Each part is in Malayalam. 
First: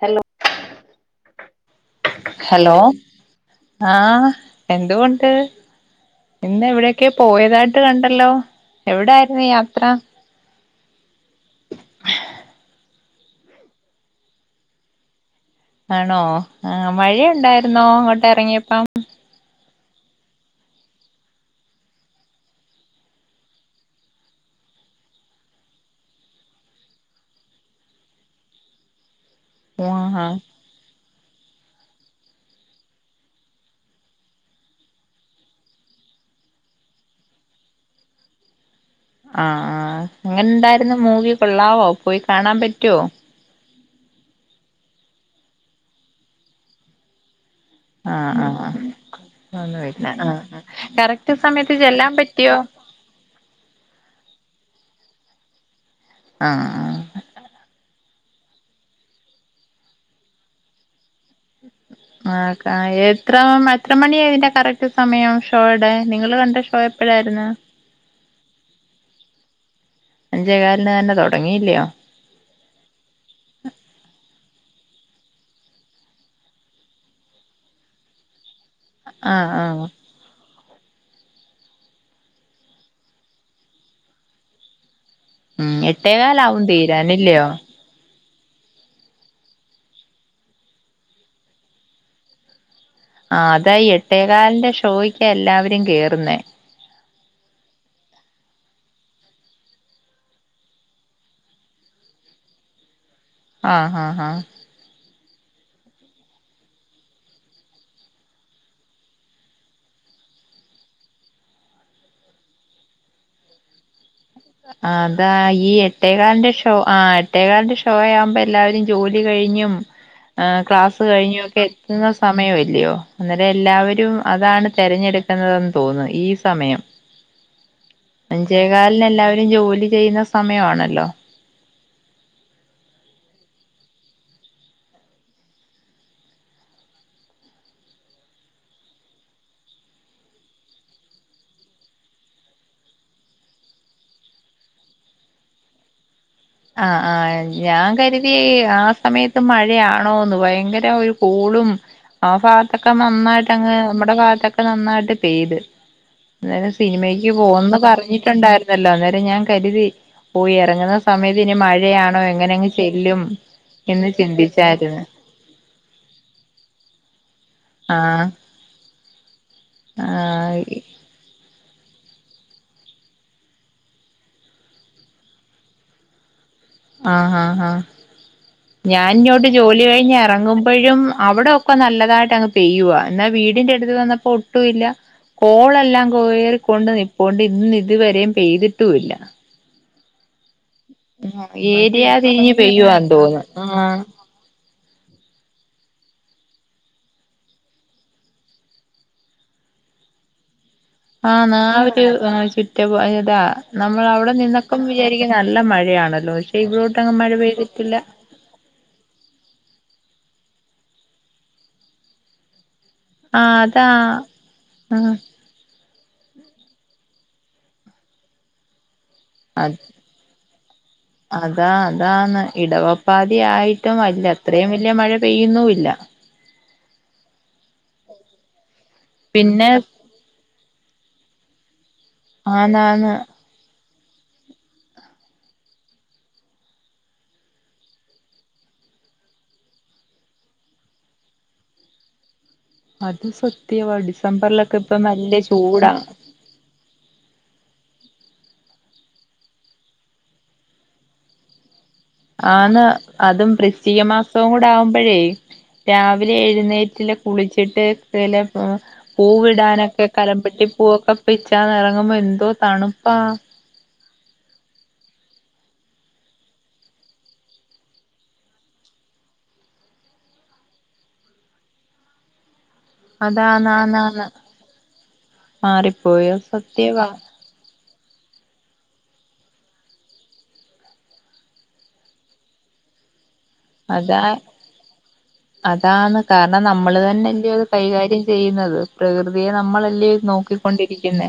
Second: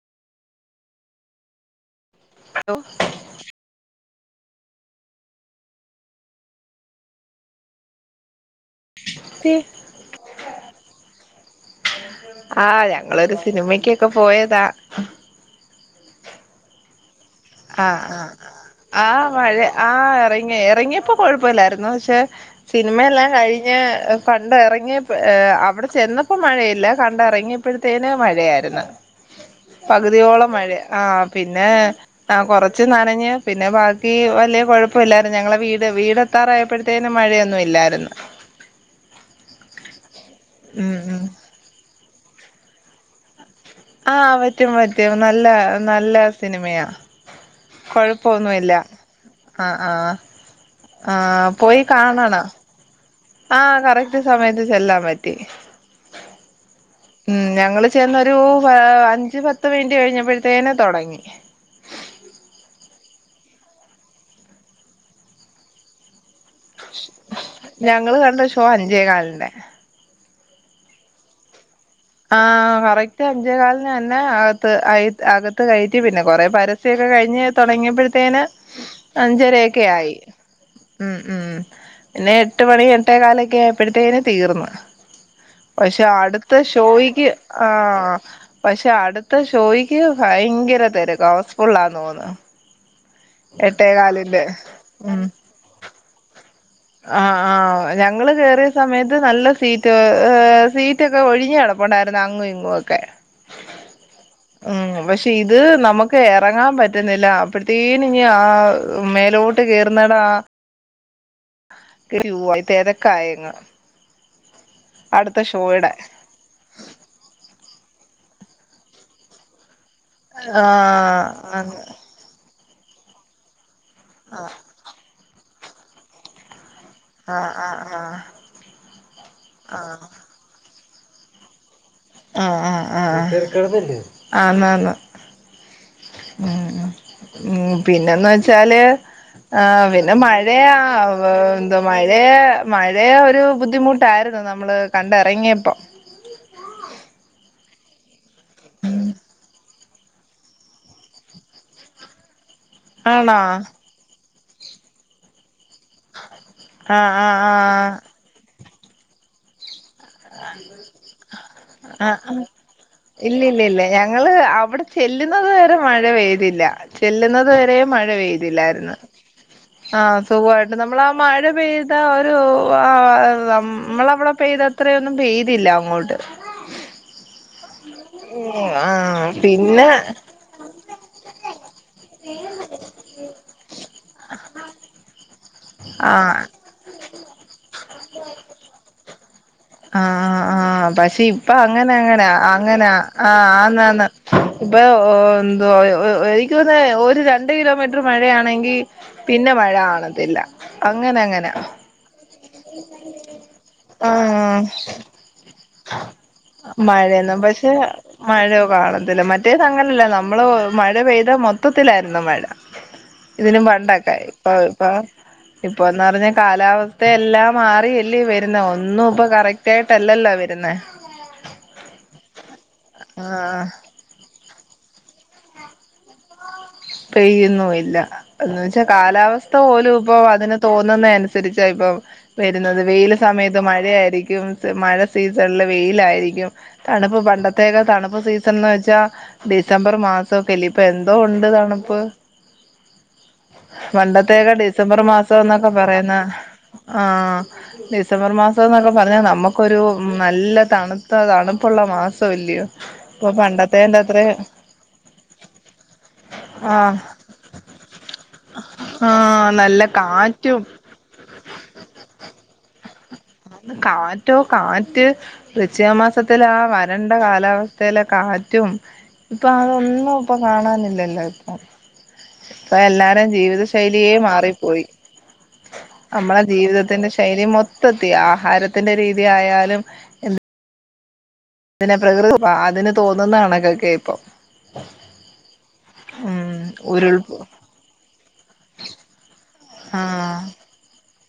ഹലോ ഹലോ ആഹ് എന്തുകൊണ്ട് ഇന്ന് എവിടെക്കെ പോയതായിട്ട് കണ്ടല്ലോ. എവിടായിരുന്നു യാത്ര? ആഹ് ഞങ്ങളൊരു സിനിമക്കൊക്കെ പോയതാ ആണോ ആ മഴയ ണ്ടായിരുന്നോ ആഹ് അങ്ങോട്ട് ആഹ് എറങ്ങിയപ്പം ആഹ് മഴ ആഹ് എറങ്ങി എറങ്ങിയപ്പോ കൊഴപ്പല്ലായിരുന്നു പക്ഷെ സിനിമയെല്ലാം കഴിഞ്ഞ് കണ്ടറങ്ങിയപ്പോ ഏ അവിടെ ചെന്നപ്പോ മഴയില്ല കണ്ട എറങ്ങിയപ്പഴത്തേന് മഴയായിരുന്നു. ആഹ് പകുതിയോളം മഴ ആ പിന്നെ ആ കൊറച്ച് നനഞ്ഞ് പിന്നെ ബാക്കി വലിയ കൊഴപ്പല്ലായിരുന്നു ഞങ്ങളെ വീട് വീടെത്താറായപ്പഴേക്കും പിന്നെ മഴയില്ലായിരുന്നു ആആഹ് എങ്ങനെ ണ്ടായിരുന്നു ഉം മൂവി കൊള്ളാവോ പോയി കാണാൻ പറ്റുവോ ആഹ് പറ്റും പറ്റും നല്ല നല്ല സിനിമയാ ആ ആ കൊഴപ്പൊന്നുല്ല ആഹ് അതുപിന്നെ ആഹ് ആ കറക്റ്റ് ആഹ് സമയത്ത് പോയി ചെല്ലാൻ കാണണം പറ്റിയോ ആഹ് കറക്റ്റ് സമയത്ത് ചെല്ലാൻ പറ്റി. ആഹ് ഉം ഞങ്ങൾ ചെന്നൊരു അഞ്ചു പത്ത് മിനിറ്റ് കഴിഞ്ഞപ്പഴത്തേന് തൊടങ്ങി ആക്ക എത്ര എത്ര മണി അതിന്റെ കറക്റ്റ് സമയം ഷോടെ നിങ്ങള് കണ്ട ഷോ എപ്പോഴായിരുന്നു ഞങ്ങള് കണ്ട ഷോ അഞ്ചേ കാലിന് അഞ്ചേ കാൽ ന് തന്നെ തുടങ്ങിയി ഇല്ലയോ ആ കറക്റ്റ് അഞ്ചേ കാലിന് തന്നെ അകത്ത് അകത്ത് കയറ്റി പിന്നെ കൊറെ പരസ്യം ഒക്കെ കഴിഞ്ഞ് തൊടങ്ങിയപ്പഴ്ത്തേന് ആഹ് ആഹ് അഞ്ചരയൊക്കെയായി ഉം ഉം പിന്നെ എട്ട് മണി എട്ടേ കാലൊക്കെ ആയപ്പോഴുത്തേനും തീർന്നു ഉം എട്ടേ കാലാവും തീ പോയീക്ക് ആ ആ പക്ഷെ അടുത്ത ഷോയ്ക്ക് ഭയങ്കര തിരക്ക ഹൗസ്ഫുള്ളാ തോന്ന് ആ അതായി എട്ടേകാലിൻ്റെ ഷോയ്ക്ക് എല്ലാവരും കേറുന്നെ ആ ആ ആഹ് ഞങ്ങള് കേറിയ സമയതു നല്ല സീറ്റ് സീറ്റൊക്കെ ഒഴിഞ്ഞു കിടപ്പുണ്ടായിരുന്നു അങ്ങും ഇങ്ങും ഒക്കെ ആ ഹാ ഹാ ഉം പക്ഷെ ഇത് നമുക്ക് എറങ്ങാൻ പറ്റുന്നില്ല അപ്പത്തേനും ഞ് ആ മേലോട്ട് കേറുന്നിടം ആ ക്യുയായ് തെരക്കായങ്ങ് അതാ ഈ എട്ടേക്കാൽന്റെ ഷോ ആ എട്ടേക്കാൽന്റെ ഷോയാ പ്പ എല്ലാരും ജോലി കഴിഞ്ഞും ആ ക്ലാസ് ആഹ് കഴിഞ്ഞ് ഒക്കെ ആഹ് എത്തുന്ന സമയമേ. ല്ല്യായോ അന്നേരം എല്ലാവരും. വരും അതാണ് തിരഞ്ഞെടുക്കുന്നതെന്ന്. തോന്നു ഈ സമയം. ആഹ്ആഹ്ആഹ് അഞ്ചേകാലിന് എല്ലാവരും ജോലി ചെയ്യുന്ന സമയ ആണല്ലോ. ആ ആ ആ ആന്നാന്ന് ഉം ഉം പിന്നെന്ന് വെച്ചാല് ആ പിന്നെ മഴയാ എന്തോ മഴയാ മഴയാ ഒരു ബുദ്ധിമുട്ടായിരുന്നു നമ്മള് കണ്ടിറങ്ങിയപ്പോ ആ ആ ഞാൻ കരി തി ആ സമയത്ത് മഴയാ ണ്ടാവുന്ന് ഭയങ്കര ഒരു കൂളും ആ ഫാ ഇവടക്കേ ആണോ നന്നായിട്ടങ്ങ് നമ്മുടെ ഭാഗത്തെ ക്കെ നന്നായിട്ട് പെയ്ത്. അന്നേരം ആഹ് സിനിമക്ക് ആഹ് പോകുന്ന് ആഹ് പറഞ്ഞിട്ടുണ്ടായിരു [unintelligible] അന്നേരം ഞാൻ കരുതി. തിന് ആഹ് മഴയാണോ ആഹ് എങ്ങനെങ്ങ് ചെല്ലും ഇല്ല ഇല്ല ഇല്ല എന്ന് ഞങ്ങള് അവിടെ ചിന്തിച്ചാരുന്നു. ചെല്ലുന്നത് വരെ മഴ പെയ്തില്ല ചെല്ലുന്നത്. അതുവരെയ് മഴ ആഹ് പെയ്തില്ലായിരുന്നു. ആ സുഖമായിട്ട് ആഹ് നമ്മളാ ആ മഴ പെയ് ത ഒരു ആനമ്മളവിടെ പെയ്ത ത്രേയൊന്നു പെയ്തില്ല അങ്ങോട്ട്. ആഹ് ആഹ് ആഹ് ഞാൻ ആഹ് ഇങ്ങോട്ട് ജോലി പിന്നെ കഴിഞ്ഞ് ഇറങ്ങുമ്പോഴും അവിടൊക്കെ നല്ലതായിട്ട് അങ്ങ് പെയ്യുവാ എന്നാ വീടിന്റെ അടുത്ത് വന്നപ്പോ ഒട്ടുംഇല്ല കോളെല്ലാം ആഹ് കോയറിക്കൊണ്ട് നിപ്പോണ്ട് ഇന്ന് ഇതുവരെയും പെയ്തിട്ടുമില്ല ആഹ് ആ ആഹ് പക്ഷേ ഇപ്പം അങ്ങനെ ഏരിയ അങ്ങനെ തിരിഞ്ഞ് അങ്ങനാ പെയ്യുവാന്ന് ആ തോന്നുന്നു ആഹ് അന്നന്നു ഇപ്പോ ഓഹ് ഓ എനിക്ക് തോന്നുന്നു ഒരു രണ്ട് കിലോമീറ്റർ മഴയാണെങ്കിൽ പിന്നെ മഴ കാണത്തില്ല അങ്ങനെ ആ [unintelligible] [unintelligible] അങ്ങനാ നമ്മൾ അവിടെ നിന്നപ്പം വിചാരിക്കുന്നതല്ല മഴയന്നും പക്ഷെ പെയ്തിട്ടില്ല മഴയോ കാണത്തില്ല മറ്റേത് അങ്ങനല്ല ന നമ്മള് മഴ പെയ്താൽ മൊത്തത്തിലായിരുന്നു മഴ ആഹ് ഇതിനും അതാ പണ്ടൊക്കെ ഇപ്പൊ ഇപ്പൊ ആഹ് ഇപ്പൊന്ന് പറഞ്ഞാൽ കാലാവസ്ഥ ഇപ്പം എല്ലാം മാറിയാലിയോ വരുന്നെ ഒന്നും ഇപ്പൊ കറക്റ്റ് അത് ആയിട്ടല്ലോ വെറു അതാ അതാണ് ഇടവപ്പാതി ആഹ് ആയിട്ടും അല്ല ഇത്രയും വലിയ മഴ പെയ്യുന്നുമില്ല പെയ്യുന്നുമില്ല എന്ന് വെ കാലാവസ്ഥ പിന്നെ പോലും ഇപ്പോ അതിന്. തോന്നുന്ന അനുസരിച്ച ഇപ്പം. വരുന്നത് ആന്നാന്ന് വെയില് സമയത്ത് മഴയായിരുന്നു. ശരിക്കും മഴ സീസണില് വെയിലായിരിക്കും, തണുപ്പ് പണ്ടത്തക്കെ തണുപ്പ് സീസൺന്ന് വെച്ചാൽ ഡിസംബർ മാസക്കല്ലേ ഇപ്പോയെന്ത്. എന്തോ ഉണ്ട് തണുപ്പ്. അത് സത്യവാ പണ്ടത്തേക്കെ ഡിസംബറിലൊക്കെ ഇപ്പ ഡിസംബർ നല്ല മാസം എന്നൊക്കെ ചൂടാ പറയുന്ന ആഹ് ഡിസംബർ മാസം. ഇപ്പോ എന്നൊക്കെ പറഞ്ഞാൽ നമുക്കൊരു നല്ല തണുത്ത തണുപ്പുള്ള. മാസം ഇല്ലയോ ആന്ന് ഇപ്പൊ അതും പണ്ടത്തേന്റെ വൃശ്ചിക അത്രേ മാസവും കൂടെ ആവുമ്പോഴേ രാവി വിലെ ആഹ് എഴുന്നേറ്റിലെ കുളിച്ചിട്ട് ചിലപ്പോ ആഹ് നല്ല പൂവിടാനൊക്കെ കാറ്റും കലമ്പട്ടി പൂവൊക്കെ പിച്ചാന്നറങ്ങുമ്പോ എന്തോ തണുപ്പാ. വൃശ്ചിക മാസത്തിലെ ആഹ് വരണ്ട കാലാവസ്ഥയിലെ കാറ്റും ഇപ്പൊ അതൊന്നും ഇപ്പൊ കാണാനില്ല. എല്ലാം ഇപ്പം ഇപ്പോ എല്ലാരും ജീവിതശൈലിയെ അതാന്നാന്നാന്ന് മാറിപ്പോയി മാറിപ്പോയോ നമ്മളെ സത്യവാ ജീവിതത്തിന്റെ ശൈലി മൊ സത്യം ആഹാരത്തിന്റെ രീതിയാലും എന്ത്. ഇതിനെ പ്രകൃതമാ അതിന് തോ ന്നുന്നു ആണ് ഒക്കെ ഇപ്പോ. അതാ അതാന്ന് കാരണം നമ്മൾ തന്നെ അല്ലയോ കൈകാര്യം. ചെയ്യുന്നത് പ്രകൃതി. തേ നമ്മളല്ലേ ഇത് ആഹ് നോക്കിക്കൊണ്ടിരിക്കുന്ന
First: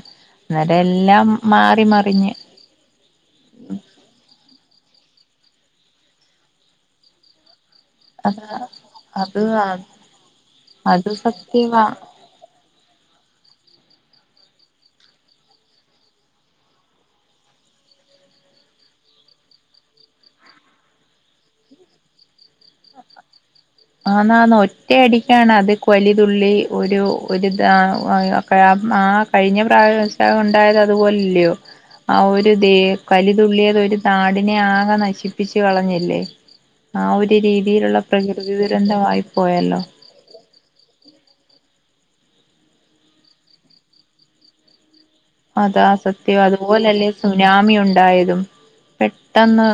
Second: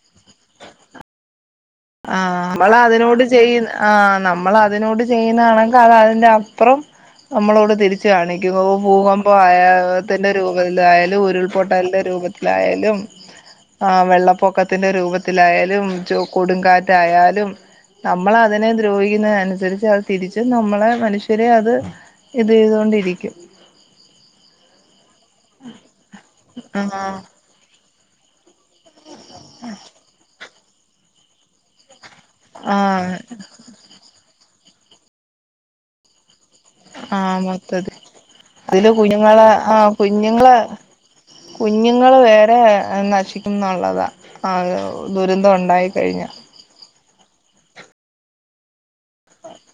ന്നരം എല്ലാം മാറി ആ മറിഞ്ഞ് മ്മൾ അതിനോട് ചെയ്യ് അ നമ്മൾ അതിനോട് ചെയ്യുന്നതാണെങ്കിൽ അത് അതിന്റെഅപ്പറം നമ്മളോട് തിരിച്ച് അതാ കാണിക്കും ഭൂകമ്പം അത് ആയ അത് ആത്തിന്റെ അത് രൂപത്തിലായാലും, സത്യവാ ഉരുൾപൊട്ടലിന്റെ രൂപത്തിലായാലും ആ വെള്ളപ്പൊക്കത്തിന്റെ രൂപത്തിലായാലും ച്ചു കൊടുങ്കാറ്റായാലും നമ്മള അതിനെ ദ്രോഹിക്കുന്നനുസരിച്ച് അത് തിരിച്ച് നമ്മളെ മനുഷ്യരെ അത് ഇത് ചെയ്തുകൊണ്ടിരിക്കും ആന്ന് ആന്ന് ഒറ്റയടി ക്കെയാണ് അത് കൊലി തുള്ളി ഒരു ആഹ് ഒരുതാ വായ ആ കഴിഞ്ഞ പ്രാവസണ്ട് ഉണ്ടായത് അത്പോലെല്യോ ആ ഒരു ദേ ആഹ് കലിതുള്ളിയത് ഒരു നാട് ന്നെ ആകെ നശിപ്പിച്ചു കളഞ്ഞില്ലേ ആ ഒരു ആഹ് മൊത്തത്തി രീതിയിലുള്ള പ്രകൃ അതില് കുഞ്ഞുങ്ങളെ ആഹ് കുഞ്ഞുങ്ങള് കുഞ്ഞുങ്ങൾ വേറെ നശിക്കും എന്നുള്ളതാണ് അതാ സത്യാ അത്പോലെ അല്ലേ സുനാമി ഉണ്ടായതും പെട്ടെന്ന്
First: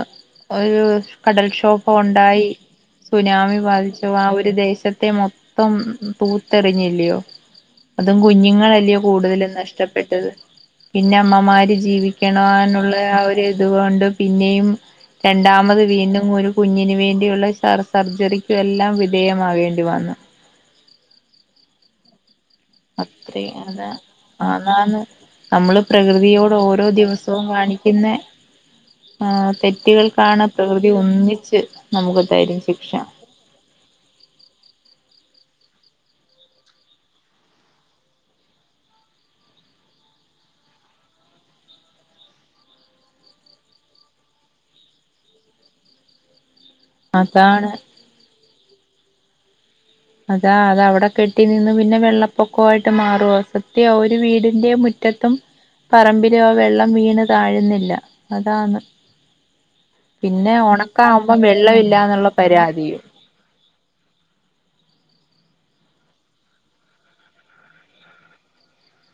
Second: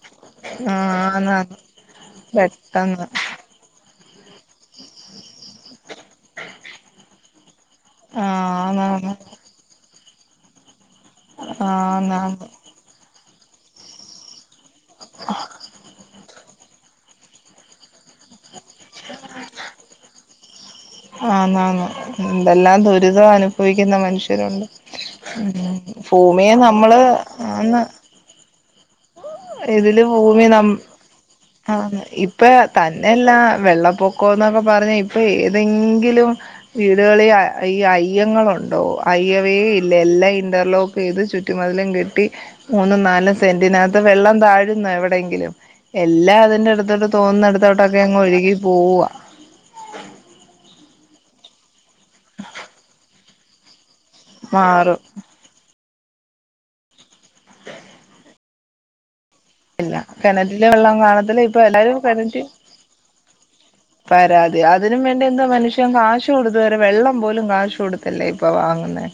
ഒരു ആഹ് ആന്നാന്ന് കടൽക്ഷോഭം ഉണ്ടായി പെട്ടെന്ന് സുനാമി ബാധിച്ചു ആ ഒരു ദേശത്തെ മൊ മൊത്തം തൂത്തെറിഞ്ഞില്ലയോ അതും ആഹ് കുഞ്ഞുങ്ങളല്ലയോ ആന്നാന്ന് കൂടുതലും നഷ്ടപ്പെ പെട്ടത് പിന്നെ അമ്മമാര് ആന്നാന്ന് ജീവിക്കണാനുള്ള ആ ഒരു അതുകൊണ്ട് പിന്നെയും രണ്ടാമത് വീണ്ടും ഒരു കുഞ്ഞിന് വേണ്ടിയുള്ള സർ സർജറി എല്ലാം വിധേയമാകേണ്ടി വന്നു ആന്ന് ആന്ന് എന്തെല്ലാം ദുരിതം അത്രയും അതാ അനുഭവിക്കുന്ന മനുഷ്യരുണ്ട് ആന്നാന്ന് ഉം നമ്മള് പ്രകൃതിയോട് ഭൂമിയെ ഓരോ നമ്മള് ആന്ന് ആഹ് ഇതില് തെറ്റുകൾക്കാണ് ഭൂമി നം പ്രകൃതി ഒന്നി ആന്ന് ഇപ്പ തന്നെയല്ലാ വെള്ളപ്പൊക്കൊന്നൊക്കെ പറഞ്ഞ ഇപ്പൊ ഏ എതെങ്കിലും വീടുകളിൽ ഈ അയ്യങ്ങളുണ്ടോ അയ്യവേ ഇല്ല എല്ലാം ഇന്റർലോക്ക് ചെയ്ത് ചുറ്റുമതിലും കെട്ടി മൂന്നും നാലും സെന്റിനകത്ത് വെള്ളം താഴുന്ന എവിടെയെങ്കിലും എല്ലാ അതിന്റെടു ത്തോട്ട് അതാണ് തോന്നടുത്തോട്ടൊക്കെ അങ്ങ് ഒഴുകി പോകുവ അതാ അതവ്ടെ കെട്ടി നിന്ന് പിന്നെ വെള്ളപ്പൊക്കൊവായിട്ട് മാറും ഒരു വീടിന്റെ മാറും മുറ്റത്തും പറമ്പിലും ആ വെള്ളം വീണ് താഴുന്നില്ല അതാണ് ഇല്ല പിന്നെ കിണറ്റിലെ വെള്ളം ഉണക്ക് ആവുമ്പം കാണത്തില്ല ഇപ്പൊ വെള്ളവില്ല എല്ലാരും ന്നുള്ള കിണറ്റി പരാതിയും പരാതി അതിനും വേണ്ടി എന്താ മനുഷ്യൻ കാശ് കൊടുത്ത് വരെ വെള്ളം പോലും കാശ് കൊടുത്തല്ലേ ഇപ്പൊ വാങ്ങുന്നെ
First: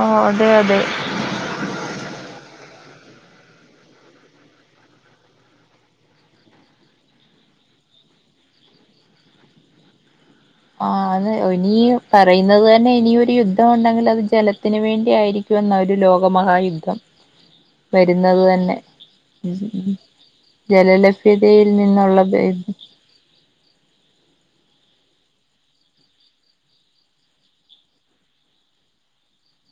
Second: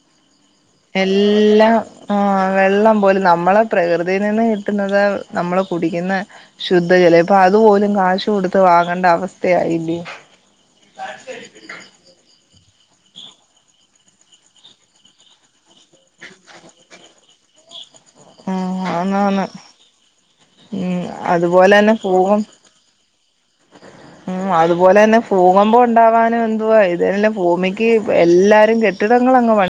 ആഹ് അതെ അതെ എല്ലാം ആ വെള്ളം പോലും നമ്മളെ പ്രകൃതീനിന്ന് കിട്ടുന്നത് നമ്മള് കുടിക്കുന്ന ശുദ്ധ ജലം ഇപ്പൊ അതുപോലും കാശ് കൊടുത്ത് വാങ്ങണ്ട അവസ്ഥയായില്ലേ ആ അത് ഒനീ പറയുന്നത് ത ന്നെ ഇനിയൊരു യുദ്ധവൊണ്ടെങ്കിലത് ജലത്തിന് വേണ്ടി ആയിരിക്കും എന്ന ഒരു ലോകമഹായുദ്ധം വരുന്നത് തന്നെ ഉം ആന്നാന്ന് ഉം ജലലഭ്യതയിൽ അതുപോലെ തന്നെ നിന്നുള്ള വെ ഭൂകം പോലെന്നെ ഫൂകമ്പം ഒണ്ടാവാന് എന്തുവാ ഇത് എല്ലാം ഭൂമിക്ക് എല്ലാരും കെട്ടിടങ്ങളങ്ങ് പ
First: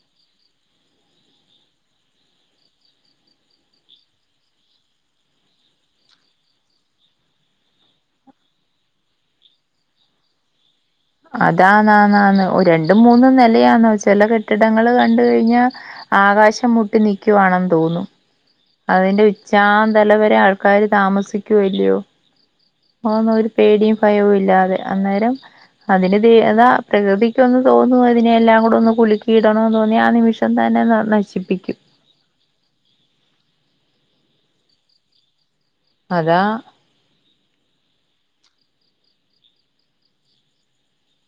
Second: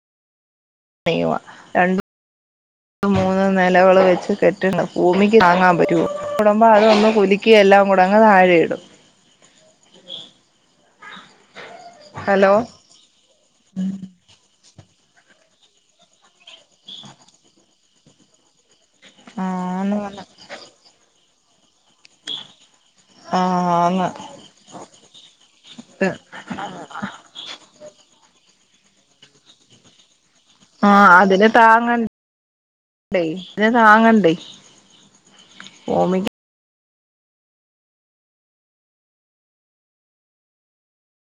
ണിയുവ രണ്ടും മൂന്നും നെലകള് വെച്ച് കെട്ടിടം ഭൂമിക്ക് താങ്ങാൻ പറ്റുവോ [unintelligible] അതൊന്ന് കുലുക്കി എല്ലാം കൂടെ അങ്ങ് താഴെയിടും. അത് താന്ന് ആന്ന് ആന്ന് ഒരണ്ടും മൂന്നും നെലയാന്നോ ചില കെട്ടിട ടങ്ങള് കണ്ട് കഴിഞ്ഞ ആകാശം മുട്ടി നിക്കുവാണെന്ന് തോന്നും. അതിന്റെ ആന്ന് ഉച്ചാന്തല വരെ ആൾക്കാര് താമസി ക്കുവേ ല്ലിയോ അതൊന്നും ഒരു പേടിയും ആന്ന് ഫയവും ഇല്ലാതെ അന്നേരം ആന്ന് അതിന് ദേ ആതാ പ്രകൃതിക്ക് ഒന്ന് തോന്നുവ അതിനെയെല്ലാം കൂടെ ഒന്ന് കുലുക്കിയിടണോന്ന് തോന്നിയ ആ നിമിഷ് ആഹ് അതിന് താങ്ങ ണ്ടേ തിന് താങ്ങണ്ടേ ഭൂമിക്ക് അതാ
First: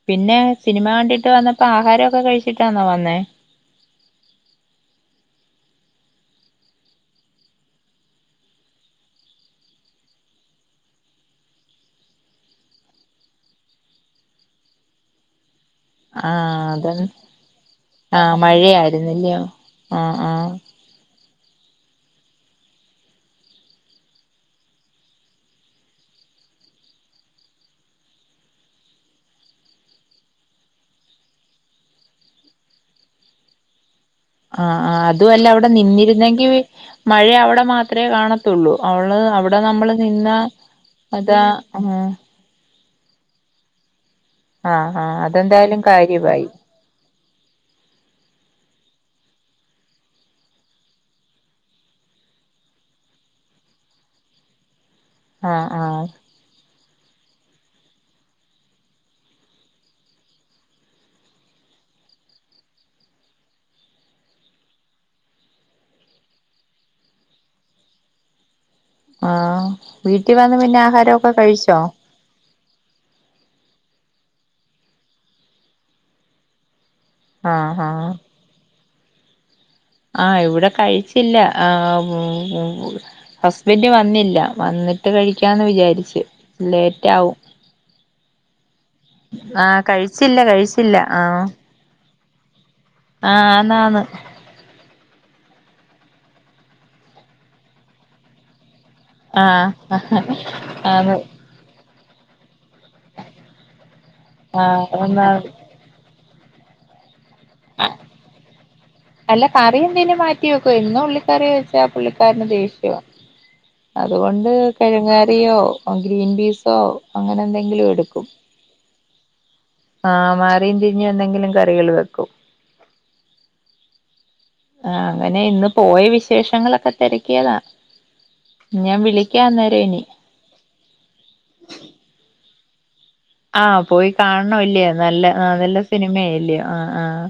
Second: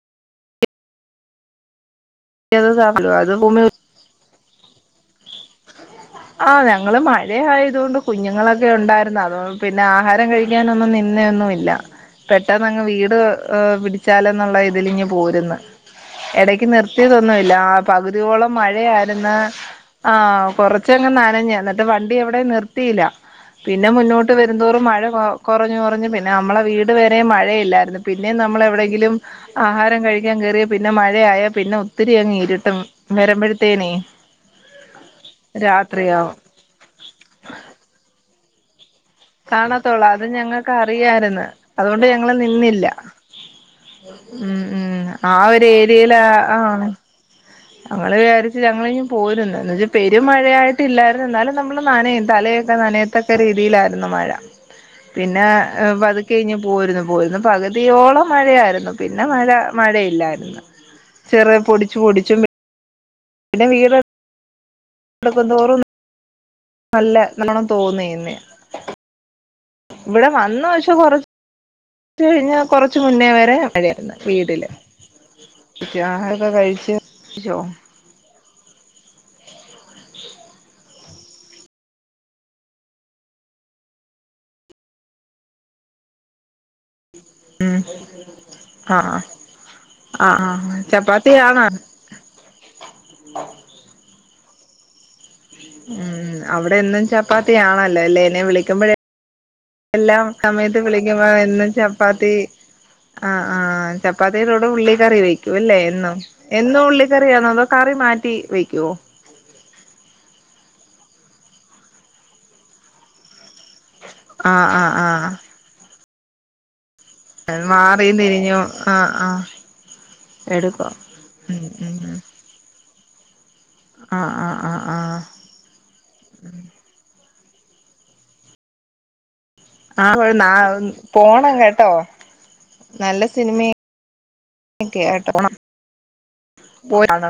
പിന്നെ സിനിമ കണ്ടിട്ട് വന്നപ്പോ ആഹാരൊ [unintelligible] അത് ഭൂമി ആ ഞങ്ങള് മഴയായതു കൊണ്ട് കുഞ്ഞുങ്ങളൊക്കെ ഒണ്ടായിരുന്നു. അതോ പിന്നെ ആഹാരം കഴിക്കാനൊന്നും നിന്നെ ഒന്നും ഇല്ല പെട്ടെന്ന് അങ്ങ് വീട് ഏ പിടിച്ചാലോ എന്നുള്ള ഇതില് ഇങ്ങ് പോര്ന്ന്. എടക്ക് ആഹ് അതെന്നെ. നിർത്തിയതൊന്നും ഇല്ല ആ ആഹ് പകുതിയോളം മഴയായിരുന്ന് മഴയായിരുന്നല്ലയോ. ആ ആഹ് ആഹ്. കൊർ നനഞ്ഞ് എന്നിട്ട് വണ്ടി എവിടെം നിർത്തീല പിന്നെ മുന്നോട്ട് വരുംന്തോറും മഴ കൊ കൊറഞ്ഞു കൊറഞ്ഞു പിന്നെ നമ്മളെ വീട് വരേം മഴയില്ലായിരുന്നു പിന്നേം നമ്മൾ എവിടെങ്കിലും ആഹാരം കഴിക്കാൻ കേറിയ പിന്നെ മഴയായ പിന്നെ ഒത്തിരി അങ് ഇരുട്ടും വരുമ്പോഴത്തേനേ ആഹ് ആഹ് അ തും അല്ല അവിടെ നിന്നിരുന്നെങ്കി മഴ അവിടെ മാത്രമേ കാണ ത്തുള്ളൂ കാണത്തൊള്ളൂ അത് ഞങ്ങക്ക് അതാ അറിയാര്‌ന്ന് ആഹ് അതുകൊണ്ട് ഞങ്ങള് നിന്നില്ല. [inaudible] ഉം ആഹ് ഉം ആഹ് ആ ഒരു അതെന്തായാലും ഏരിയലാ കാര്യവായി ആണ് ഞങ്ങള് വിചാരിച്ച് ഞങ്ങള് ഇങ്ങ് പോരുംന്ന് എന്ന് വെച്ച്പെരും മഴയായിട്ട് ഇല്ലായിര്ന്നു എന്നാലും നമ്മള് നനയും തലയൊക്കെ നനയത്തക്ക രീതിയിലായിരുന്നു മഴ. പിന്നെ ആഹ് എ് ആഹ് പതുക്കെ ഇങ്ങ് പോര്ന്ന് പോരുന്ന പകുതിയോളം മഴയായിരുന്നു പിന്നെ മഴ മഴയില്ലായിരുന്നു ചെറ് പൊടിച്ചു ഒടിച്ചും വ പിന്നെ വീട [unintelligible] ന്നോറും നല്ല നല്ലോണം തോന്നീന്നി ആഹ് വീട്ടിവന്ന് പിന്നെ ആഹാരൊക്കെ കഴിച്ചോ? ച്ച് കഴിഞ്ഞ് കൊറച്ച് മുന്നേ വരെ മഴയായിരുന്നു വീടില് ത്തിആഹാരൊക്കെ കഴിച്ച് ച്ചോ ആഹ് ആഹ് ആ ഇവിടെ കഴിച്ചില്ല ആ ഹസ്ബൻഡ് വന്നില്ല വന്നിട്ട് കഴിക്കാന്ന് വിചാരിച്ച്. ലേറ്റാവും ആഹ് ആഹ കഴിച്ചില്ല ആഹ് ആഹ് കഴിച്ചില്ല ആഹ ചപ്പാത്തിയാണോ ആഹ് ആന്നാന്ന് ഉം അവിടെന്നും ചപ്പാത്തിയാണല്ലെ ല്ലേ എന്നെ വിളിക്കുമ്പോഴ് ആഹ് എല്ലാം സമയത്ത് ആന്ന് വിളിക്കുമ്പോ എന്നും ചപ് പ്പാത്തി ആ ആഹ് ചപ്പാത്തിയിലൂടു ആഹ് ഉള്ളി കറി ഒന്നാ വെക്കൂല്ലേ എന്നും എന്നുള്ളി ചെറിയാന്നോതോ കറി മാറ്റി വെക്കുവോ? അല്ല കറി എന്തേനും മാറ്റി വെക്കോ ഇന്ന് ള്ളിക്കറിയ വെച്ചാ പുള്ളിക്കാരന് ദേഷ്യവാ അതുകൊണ്ട് ആഹ് കിഴങ്ങാറിയോ ഔ ഗ്രീൻ ബീ സോ മാറിം തിരിഞ്ഞു ആ ആഹ് ആഹ് മാറിം എടുക്കും തിരരിഞ്ഞോന്തെങ്കിലും ഉം കറികൾ ഉം ഉം വെക്കൂ ആഹ് ആഹ് ആ ആഹ് അങ്ങനെ ഇന്ന് പോയ വിശേഷങ്ങളൊക്കെ തെര ക്യെന്നൊ ഞാൻ വിളി ആ ഒ ഉ ന്നാ ഉ പോണം കേട്ടോ നല്ല ആഹ് സിനിമയൊക്കെയാ പോയി കാൺണോല്ലേ നല്ല കേട്ടോ നല്ല സിനിമയായി ല്യ ആഹ് ആഹ്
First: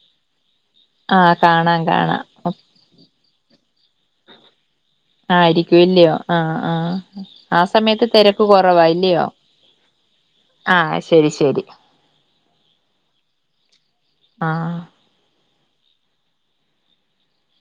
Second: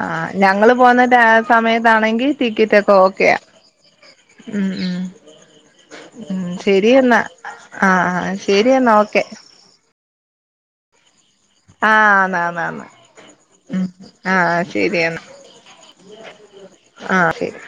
അ ഹാ ഞങ്ങള് പോഉന്നേയ്ന്റെ ആ ആഹ് കാണാം കാണാം സമയത്താണെങ്കി ടിക്കറ്റ് ഒക്കെ ഓക്കെയാ ഉം ഉം ആയിരിക്കും ഇല്ലയോ ഉം ആഹ ആഹ ശരി എന്നാ ആ ആഹ് സമയത്ത് ആഹ് തിരക്ക് ശരി കുറവാ എന്നാ ഓക്കെ ഇല്ലയോ ആഹ ആഹ് ആന്നാന്നാ ന്ന് ഉം ആഹ ആഹ് ശരിയെന്ന ആഹ ശരി